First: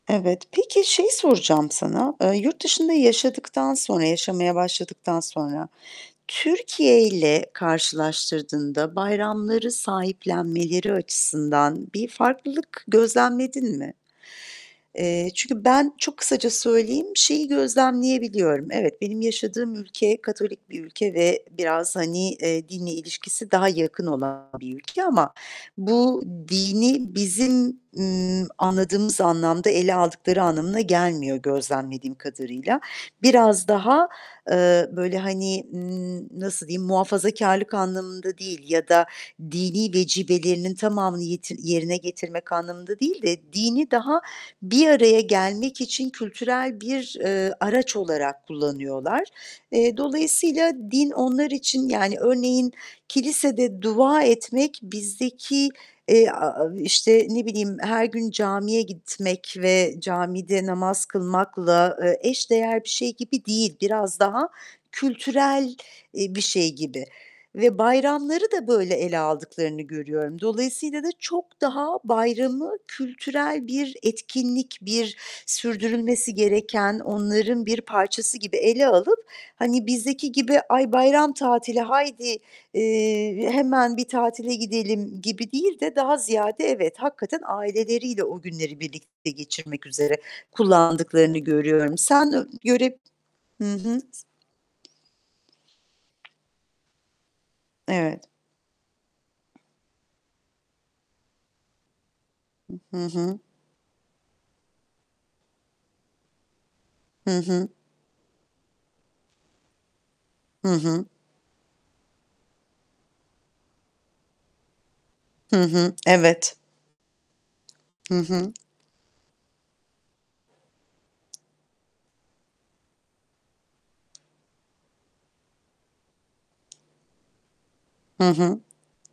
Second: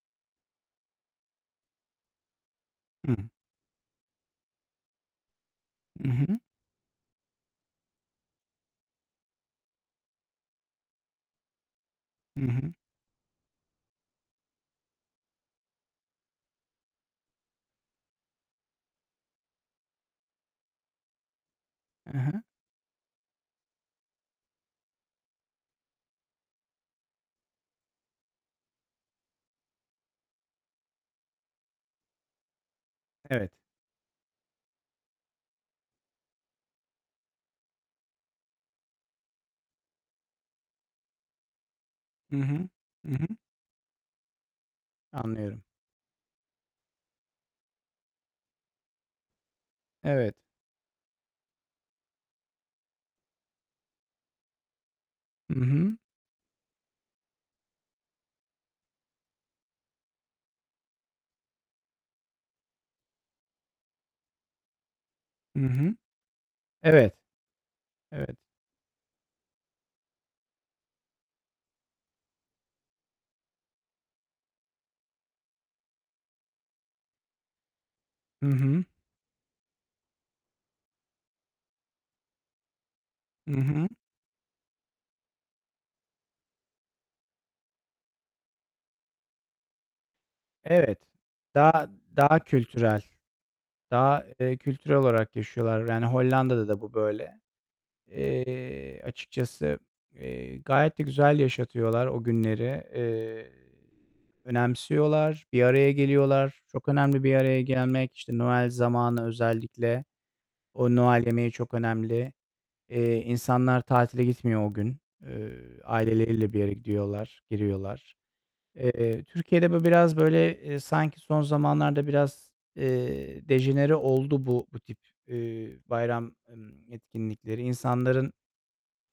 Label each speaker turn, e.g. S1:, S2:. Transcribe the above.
S1: Evet, peki şeyi soracağım sana: Eee, yurt dışında
S2: Hı.
S1: yaşadıktan sonra, yaşamaya başladıktan sonra
S2: I hı.
S1: Türkiye'yle karşılaştırdığında bayramları sahiplenmeleri açısından bir
S2: Hı hı.
S1: farklılık gözlemledin mi? Eee, çünkü ben çok kısaca söyleyeyim, şeyi gözlemleyebiliyorum: Evet, benim yaşadığım ülke Katolik bir ülke ve biraz,
S2: E,
S1: hani,
S2: he.
S1: eee, dinle ilişkisi daha yakın olan bir ülke ama bu dini bizim, ımm, anladığımız anlamda ele aldıkları anlamına gelmiyor gözlemlediğim kadarıyla.
S2: Evet.
S1: Biraz daha, eee, böyle, hani, ımm, nasıl diyeyim, muhafazakârlık anlamında değil ya da dini vecibelerinin tamamını yet yerine
S2: I
S1: getirmek
S2: hı,
S1: anlamında
S2: hı
S1: değil
S2: hı.
S1: de dini daha bir araya
S2: Anlıyorum.
S1: gelmek için kültürel bir, eee, araç olarak kullanıyorlar. Eee,
S2: Evet.
S1: dolayısıyla din onlar için, yani, örneğin kilisede dua etmek,
S2: Hı
S1: bizdeki,
S2: hı.
S1: eee, aaa, işte, ne bileyim, her gün camiye gitmek ve camide namaz kılmakla, eee, eş değer bir şey gibi değil. Biraz daha
S2: Hı
S1: kültürel,
S2: hı.
S1: eee, bir şey gibi
S2: Evet,
S1: ve
S2: evet.
S1: bayramları da böyle ele aldıklarını görüyorum. Dolayısıyla da çok daha bayramı kültürel bir etkinlik, bir sürdürülmesi gereken onların bir parçası
S2: I
S1: gibi
S2: hı.
S1: ele alıp, hani, bizdeki gibi "Ay bayram tatili, haydi, eee,
S2: Hı hı.
S1: hemen bir tatile gidelim." gibi değil de daha ziyade, evet, hakikaten aileleriyle o günleri birlikte geçirmek üzere
S2: Evet,
S1: kullandıklarını
S2: daha,
S1: görüyorum. Sen
S2: daha
S1: ö göre
S2: kültürel.
S1: hı hı.
S2: Daha, eee,
S1: S
S2: kültürel olarak yaşıyorlar. Yani, Hollanda'da da bu böyle.
S1: Evet.
S2: Eee, açıkçası, eee, gayet de güzel yaşatıyorlar o
S1: Hı,
S2: günleri.
S1: hı hı.
S2: Eee, önemsiyorlar, bir araya geliyorlar. Çok önemli bir
S1: Hı
S2: araya
S1: hı.
S2: gelmek, işte, Noel zamanı özellikle,
S1: Hı
S2: o
S1: hı.
S2: Noel yemeği çok önemli. Eee, insanlar tatile gitmiyor o gün. Eee,
S1: Hı hı,
S2: aileleriyle
S1: evet.
S2: bir yere gidiyorlar, giriyorlar.
S1: Hı hı.
S2: Eee, Türkiye'de bu biraz böyle, eee, sanki son zamanlarda biraz, eee, dejenere oldu bu bu tip, eee, bayram, emm, etkinlikleri.
S1: Hı
S2: İnsanların
S1: hı.